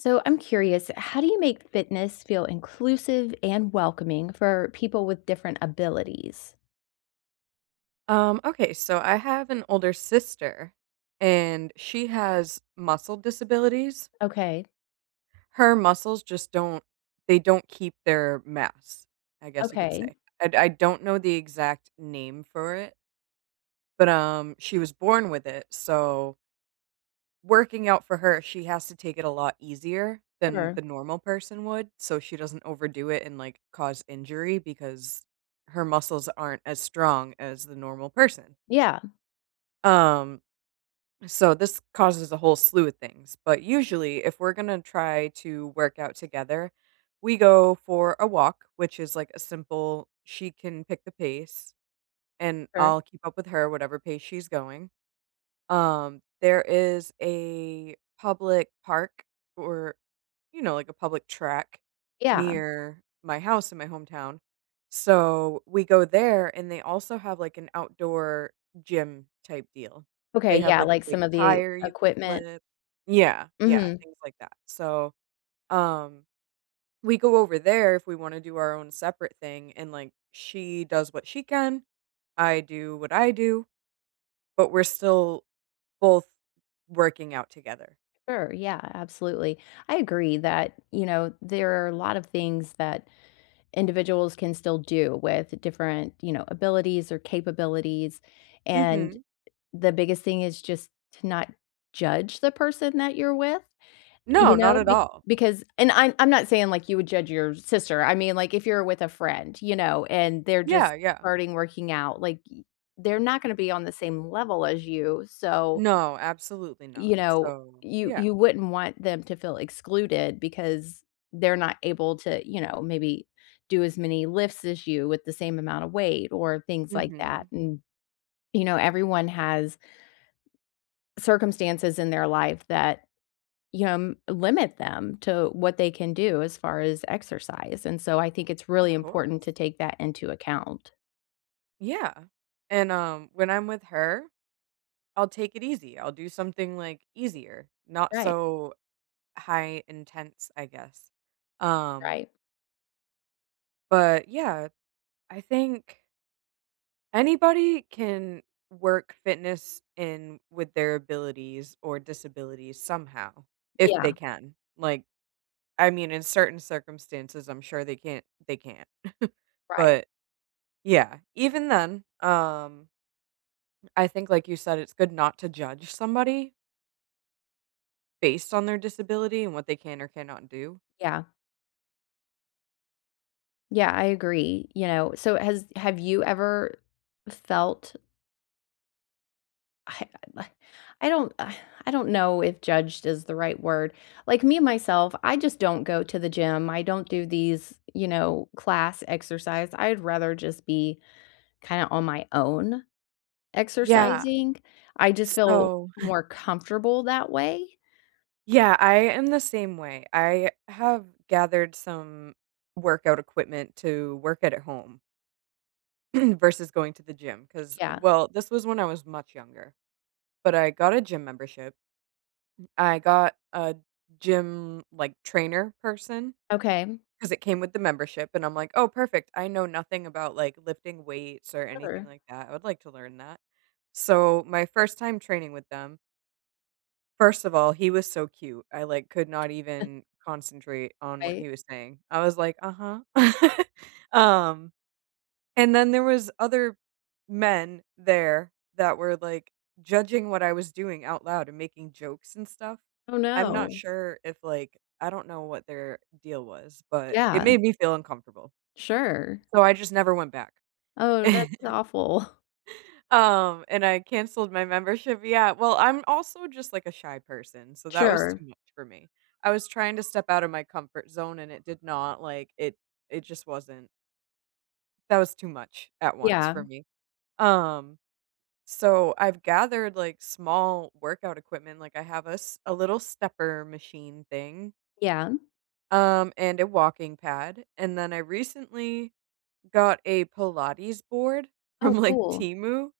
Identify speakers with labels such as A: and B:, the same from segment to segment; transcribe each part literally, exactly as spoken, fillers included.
A: So, I'm curious, how do you make fitness feel inclusive and welcoming for people with different abilities?
B: Um, okay, so I have an older sister, and she has muscle disabilities.
A: Okay.
B: Her muscles just don't they don't keep their mass, I guess you could
A: Okay.
B: say. I I don't know the exact name for it but, um, she was born with it, so working out for her, she has to take it a lot easier than
A: Sure.
B: the normal person would, so she doesn't overdo it and, like, cause injury because her muscles aren't as strong as the normal person.
A: Yeah.
B: Um so, this causes a whole slew of things, but usually, if we're gonna try to work out together, we go for a walk, which is, like, a simple she can pick the pace, and
A: Sure.
B: I'll keep up with her, or whatever pace she's going. Um, there is a public park or, you know, like a public track
A: Yeah.
B: near my house in my hometown. So, we go there, and they also have, like, an outdoor gym-type deal.
A: Okay,
B: They have,
A: yeah,
B: like, a
A: like,
B: big
A: some of the
B: tire you can
A: equipment?
B: flip yeah, yeah,
A: Mhm.
B: things like that, so, um we go over there if we want to do our own separate thing, and, like, she does what she can, I do what I do. But we're still both working out together.
A: Sure, yeah, absolutely, I agree that, you know, there are a lot of things that individuals can still do with different, you know, abilities or capabilities, and
B: Mhm.
A: the biggest thing is just to not judge the person that you're with, eh,
B: No,
A: you
B: not
A: know?
B: at
A: Be
B: all.
A: because and I'm I'm not saying, like, you would judge your sister, I mean, like, if you're with a friend, you know, and they're just
B: Yeah, yeah.
A: starting working out, like, they're not gonna be on the same level as you, so,
B: No, absolutely not,
A: you know,
B: so
A: you
B: yeah.
A: you wouldn't want them to feel excluded because they're not able to, you know, maybe do as many lifts as you with the same amount of weight or things like that,
B: Mhm.
A: and, you know, everyone has circumstances in their life that, you know, m limit them to what they can do as far as exercise, and so I think it's really
B: Of course.
A: important to take that into account.
B: Yeah. And, um, when I'm with her, I'll take it easy, I'll do something, like, easier, not
A: Right.
B: so, high intense, I guess. Um
A: Right.
B: but, yeah, I think anybody can work fitness in with their abilities or disabilities, somehow if they
A: Yeah.
B: can, like, I mean, in certain circumstances, I'm sure they can't they can't.
A: Right.
B: But yeah, even then, um I think, like you said, it's good not to judge somebody based on their disability and what they can or cannot do.
A: Yeah. Yeah, I agree, you know, so has have you ever, felt I [unintelligible] I don't I don't know if "judged" is the right word. Like, me myself, I just don't go to the gym, I don't do these, you know, class exercise, I'd rather just be, kinda on my own,
B: Yeah.
A: exercising. I just feel
B: So
A: more comfortable that way.
B: Yeah. I am the same way. I have gathered some workout equipment to work at home versus going to the gym 'cause
A: Yeah.
B: well, this was when I was much younger. But I got a gym membership. M I got a gym, like, trainer person
A: Okay.
B: 'cause it came with the membership, and I'm, like, "Oh, perfect. I know nothing about, like, lifting weights or anything
A: Sure.
B: like that. I would like to learn that." So my first time training with them first of all, he was so cute. I, like, could not even concentrate on what
A: Right.
B: he was saying. I was, like, "Uh-huh," um, and then there was other men there that were, like, judging what I was doing out loud and making jokes and stuff.
A: Oh,
B: I'm not
A: no.
B: sure if, like I don't know what their deal was, but it
A: Yeah.
B: made me feel uncomfortable
A: Sure.
B: so I just never went back.
A: Oh, that's awful.
B: Um, and I cancelled my membership. Yeah. Well, I'm also just, like, a shy person, so that was
A: Sure.
B: too much for me. I was trying to step out of my comfort zone and it did not, like it it just wasn't That was too much at once for
A: Yeah.
B: me. Um, so, I've gathered, like, small workout equipment, like, I have a s a little stepper machine thing
A: Yeah.
B: um, and a walking pad. And then I recently got a Pilates board
A: Oh,
B: from like,
A: cool.
B: Temu,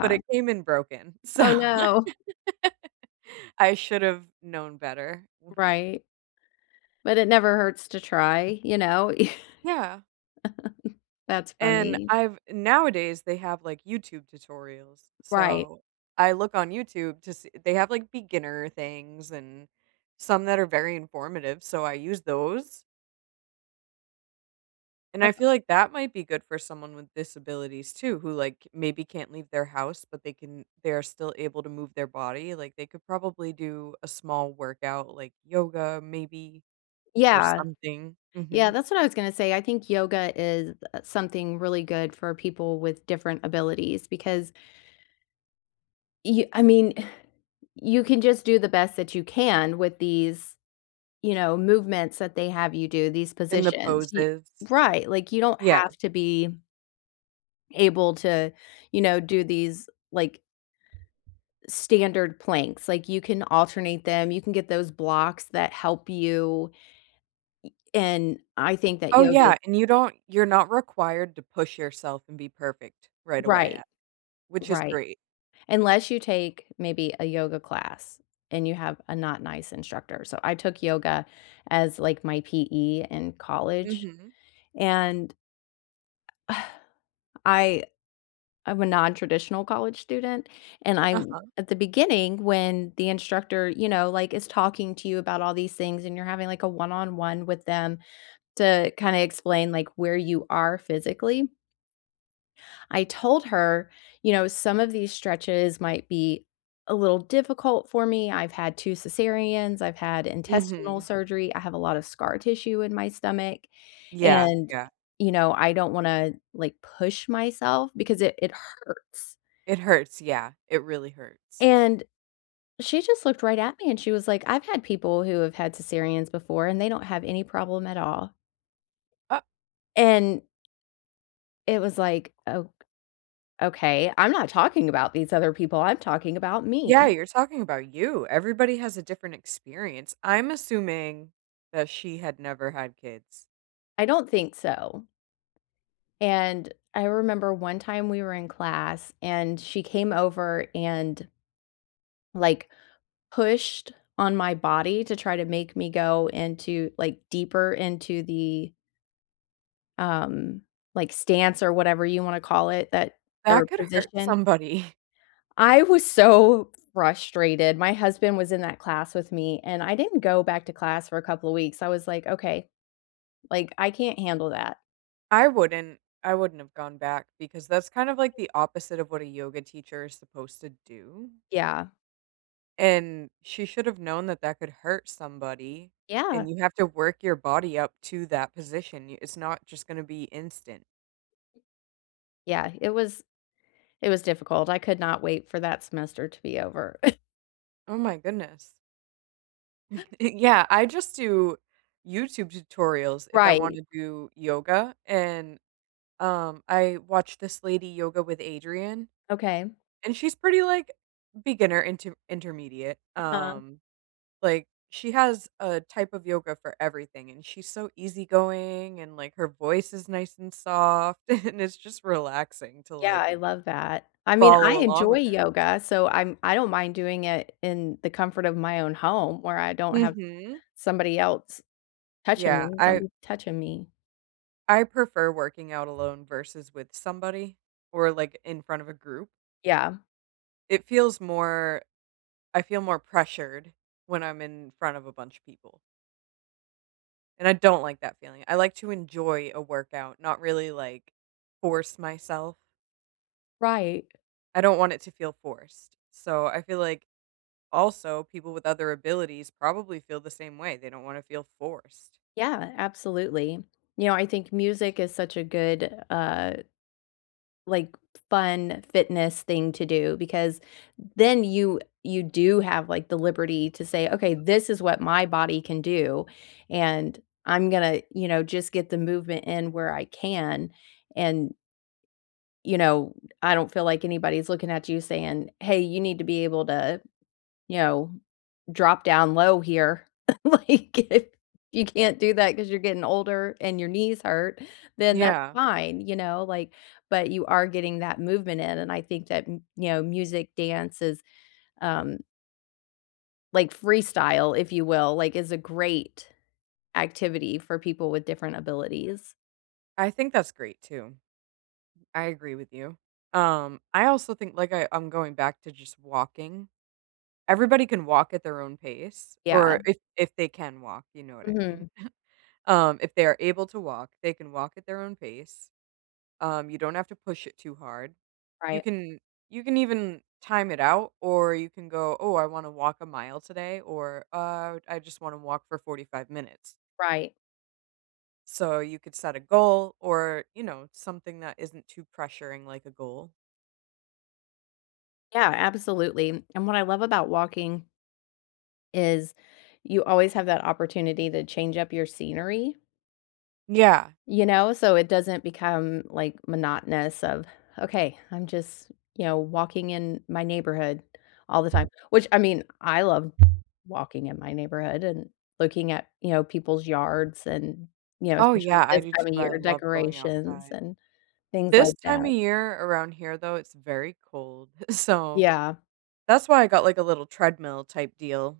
B: but it came in broken. So
A: Oh, no.
B: I should have known better.
A: Right. But it never hurts to try. You know?
B: Yeah.
A: That's
B: And
A: funny.
B: I've nowadays, they have, like, YouTube tutorials,
A: Right.
B: so I look on YouTube to see they have like beginner things and some that are very informative, so I use those. And I
A: That's aw
B: feel like that might be good for someone with disabilities too, who, like, maybe can't leave their house, but they can they are still able to move their body. Like, they could probably do a small workout, like, yoga maybe or
A: Yeah.
B: something.
A: Yeah,
B: Mhm.
A: that's what I was gonna say, I think yoga is, uh, something really good for people with different abilities because y I mean, you can just do the best that you can with these, you know, movements that they have you do, these
B: And the
A: positions, y
B: poses.
A: Right. Like, you don't
B: Yeah.
A: have to be able to, you know, do these, like standard planks. Like, you can alternate them, you can get those blocks that help you. Y and I think that
B: Oh,
A: yoga
B: yeah, and you don't you're not required to push yourself and be perfect right away, a
A: Right.
B: which is
A: Right.
B: great.
A: Unless you take maybe a yoga class and you have a not nice instructor. So, I took yoga as, like, my PE in college,
B: Mhm.
A: and I I'm a nontraditional college student, and I
B: Uh-huh.
A: at the beginning, when the instructor, you know, like, is talking to you about all these things and you're having, like, a one on one with them to kinda explain, like, where you are physically I told her, you know, some of these stretches might be a little difficult for me, I've had two cesareans, I've had intestinal
B: Mhm.
A: surgery. I have a lot of scar tissue in my stomach,
B: Yeah.
A: and,
B: Yeah.
A: you know, I don't wanna, like, push myself because it it hurts.
B: It hurts, yeah, it really hurts.
A: And she just looked right at me, and she was like, "I've had people who have had cesareans before, and they don't have any problem at all."
B: Uh
A: And it was like, ok okay. I'm not talking about these other people. I'm talking about
B: Yeah.
A: me.
B: You're talking about you. Everybody has a different experience. I'm assuming that she had never had kids.
A: I don't think so. And I remember one time we were in class, and she came over and like, pushed on my body to try to make me go into, like, deeper into the um, like, stance or whatever you wanna call it that or
B: That could hurt
A: position.
B: somebody.
A: I was so frustrated. My husband was in that class with me, and I didn't go back to class for a couple of weeks. I was like, "Okay," like, "I can't handle that."
B: I wouldn't I wouldn't have gone back because that's kind of like the opposite of what a yoga teacher is supposed to do.
A: Yeah.
B: And she should’ve known that that could hurt somebody,
A: Yeah.
B: and you have to work your body up to that position. Y it's not just gonna be instant.
A: Yeah, it was it was difficult. I could not wait for that semester to be over.
B: Oh my goodness. Yeah, I just do YouTube tutorials if I
A: Right.
B: wanna do yoga, and, um, I watch this lady: Yoga With Adriene,
A: Okay.
B: and she's pretty like beginner inter intermediate,
A: Uh-huh.
B: um, like, she has a type of yoga for everything, and she's so easygoing, and, like, her voice is nice and soft, and it's just relaxing to
A: Yeah,
B: like
A: I love that. I mean, I
B: follow along
A: enjoy
B: with her.
A: yoga, so I'm, I don't mind doing it in the comfort of my own home where I don't have
B: Mhm.
A: somebody else touching
B: Yeah.
A: me. Don't
B: I
A: be touching me.
B: I prefer working out alone versus with somebody or, like, in front of a group.
A: Yeah.
B: It feels more I feel more pressured when I'm in front of a bunch of people. And I don't like that feeling. I like to enjoy a workout, not really, like, force myself.
A: Right.
B: I don't want it to feel forced, so I feel, like, also, people with other abilities probably feel the same way, they don't wanna feel forced.
A: Yeah, absolutely. You know, I think music is such a good, uh like, f fun, fitness thing to do, because then you you do have, like, the liberty to say, "Okay, this is what my body can do, and I'm gonna," you know, "just get the movement in where I can." And you know, I don't feel like anybody's looking at you saying, "Hey, you need to be able to," you know, "drop down low here." Like, if you can't do that 'cause you're getting older and your knees hurt, then that's
B: Yeah.
A: fine, you know? Like, but you are getting that movement in, and I think that, y you know, music, dance is, um like, freestyle, if you will, like, is a great activity for people with different abilities.
B: I think that's great, too. I agree with you. Um, I also think, like I I'm going back to just walking. Everybody can walk at their own pace
A: Yeah.
B: or if if they can walk, you know what I mean.
A: Mhm.
B: Um, if they are able to walk, they can walk at their own pace. Um, you don't have to push it too hard. You
A: Right.
B: can you can even time it out or you can go, "Oh, I wanna walk a mile today," or "Uh, I just wanna walk for forty-five minutes."
A: Right.
B: So, you could set a goal or, you know, something that isn't too pressuring like a goal.
A: Yeah, absolutely. And what I love about walking is you always have that opportunity to change up your scenery.
B: Yeah.
A: You know, so it doesn't become, like, monotonous of, "Okay, I'm just," you know, "walking in my neighborhood all the time," which, I mean, I love walking in my neighborhood and looking at, you know, people's yards and, you know,
B: Oh,
A: especially
B: yeah. I
A: this
B: do too.
A: time of
B: I
A: year,
B: love going
A: decorations
B: outside.
A: and things
B: This
A: like
B: time of
A: that.
B: year around here, though, it's very cold. So,
A: Yeah.
B: that's why I got, like, a little treadmill type deal.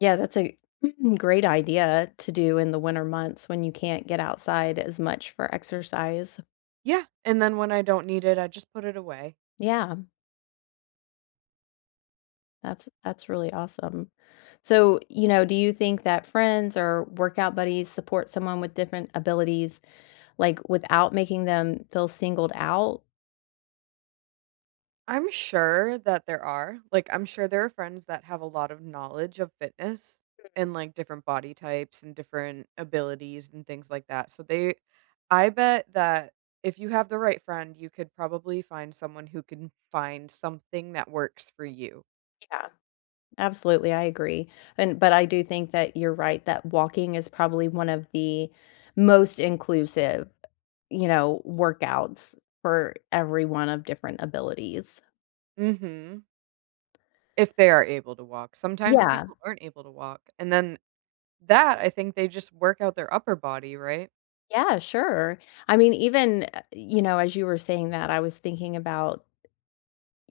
A: Yeah, that's a great idea to do in the winter months when you can't get outside as much for exercise.
B: Yeah, and then when I don't need it, I just put it away.
A: Yeah. That's that's really awesome. So, you know, do you think that friends or workout buddies support someone with different abilities, like, without making them feel singled out?
B: I’m sure that there are. Like, I’m sure there are friends that have a lot of knowledge of fitness,
A: Mhm.
B: and, like, different body types and different abilities, and things like that. So, they I bet that if you have the right friend, you could probably find someone who can find something that works for you.
A: Yeah. Absolutely, I agree. And but I do think that you’re right that walking is probably one of the most inclusive, you know, workouts for everyone of different abilities.
B: Mhm. If they are able to walk. Sometimes
A: Yeah.
B: people aren’t able to walk, and then that, I think they just work out their upper body, right?
A: Yeah, sure. I mean, even, u uh, you know, as you were saying that I was thinking about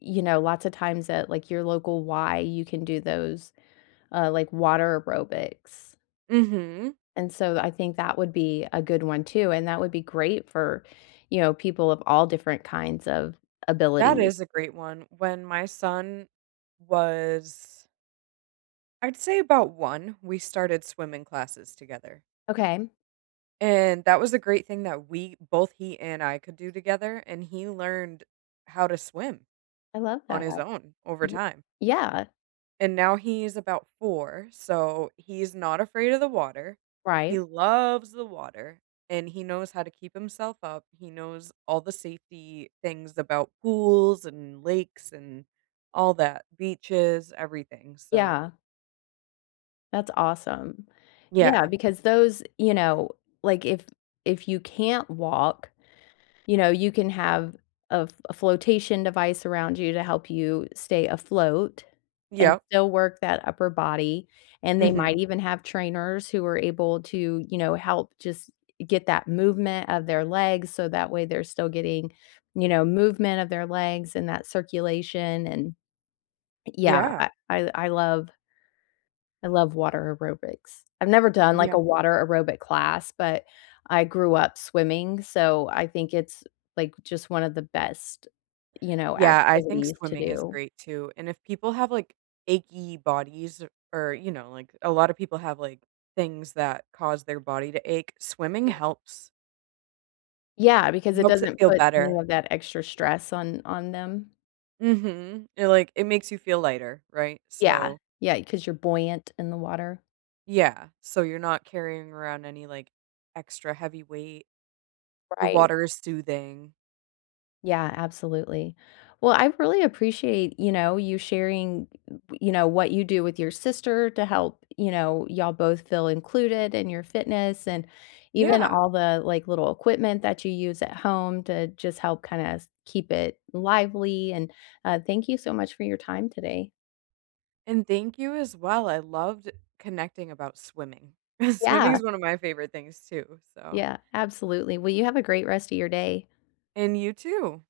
A: you know, lots of times at, like, your local Y, you can do those, uh, like, water aerobics
B: Mhm.
A: and so, I think that would be a good one too, and that would be great for, you know, people of all different kinds of
B: That
A: abilities.
B: is a great one. When my son was I’d say about one, we started swimming classes together.
A: Okay.
B: And, that was a great thing that we both he and I could do together, and he learned how to swim.
A: I love
B: On
A: that.
B: his own, over
A: Ye
B: time.
A: yeah.
B: And now, he is about four, so he is not afraid of the water. He
A: Right.
B: loves the water, and he knows how to keep himself up, he knows all the safety things about pools, and lakes, and all that beaches, everything, so
A: Yeah. That's awesome. Yeah,
B: Yeah.
A: because those, you know, like, if if you can't walk, you know, you can have a a flotation device around you to help you stay afloat and
B: Yep.
A: still work that upper body, and they might
B: Mhm.
A: even have trainers who are able to, you know, help just get that movement of their legs so that way they're still getting, you know, movement of their legs and that circulation, and yeah,
B: Yeah.
A: I I I love I love water aerobics. I've never done,
B: Yeah.
A: like, a water aerobic class, but I grew up swimming, so I think it's, like, just one of the best, you know,
B: Yeah, I think
A: activities to
B: swimming is
A: do.
B: great too, and if people have, like, achy bodies or or, you know, like, a lot of people have, like, things that cause their body to ache swimming
A: Mm.
B: helps
A: Yeah, because it
B: helps it
A: doesn't
B: feel
A: put any
B: better.
A: of that extra stress on on them.
B: Mhm, it, like, it makes you feel lighter, right?
A: Yeah,
B: So
A: yeah, 'cause you're buoyant in the water.
B: yeah, so you're not carrying around any, like, extra, heavy weight. The
A: Right.
B: water is soothing.
A: Yeah, absolutely. Well, I really appreciate, you know, you sharing, y you know, what you do with your sister to help, you know, y'all both feel included in your fitness, and even
B: Yeah.
A: all the, like, little equipment that you use at home to just help, kinda s keep it lively, and, uh, thank you so much for your time today.
B: And, thank you, as well, I loved connecting about swimming. Swimming
A: Yeah.
B: is one of my favorite things too, so
A: Yeah, absolutely, well, you have a great rest of your day.
B: And, you too.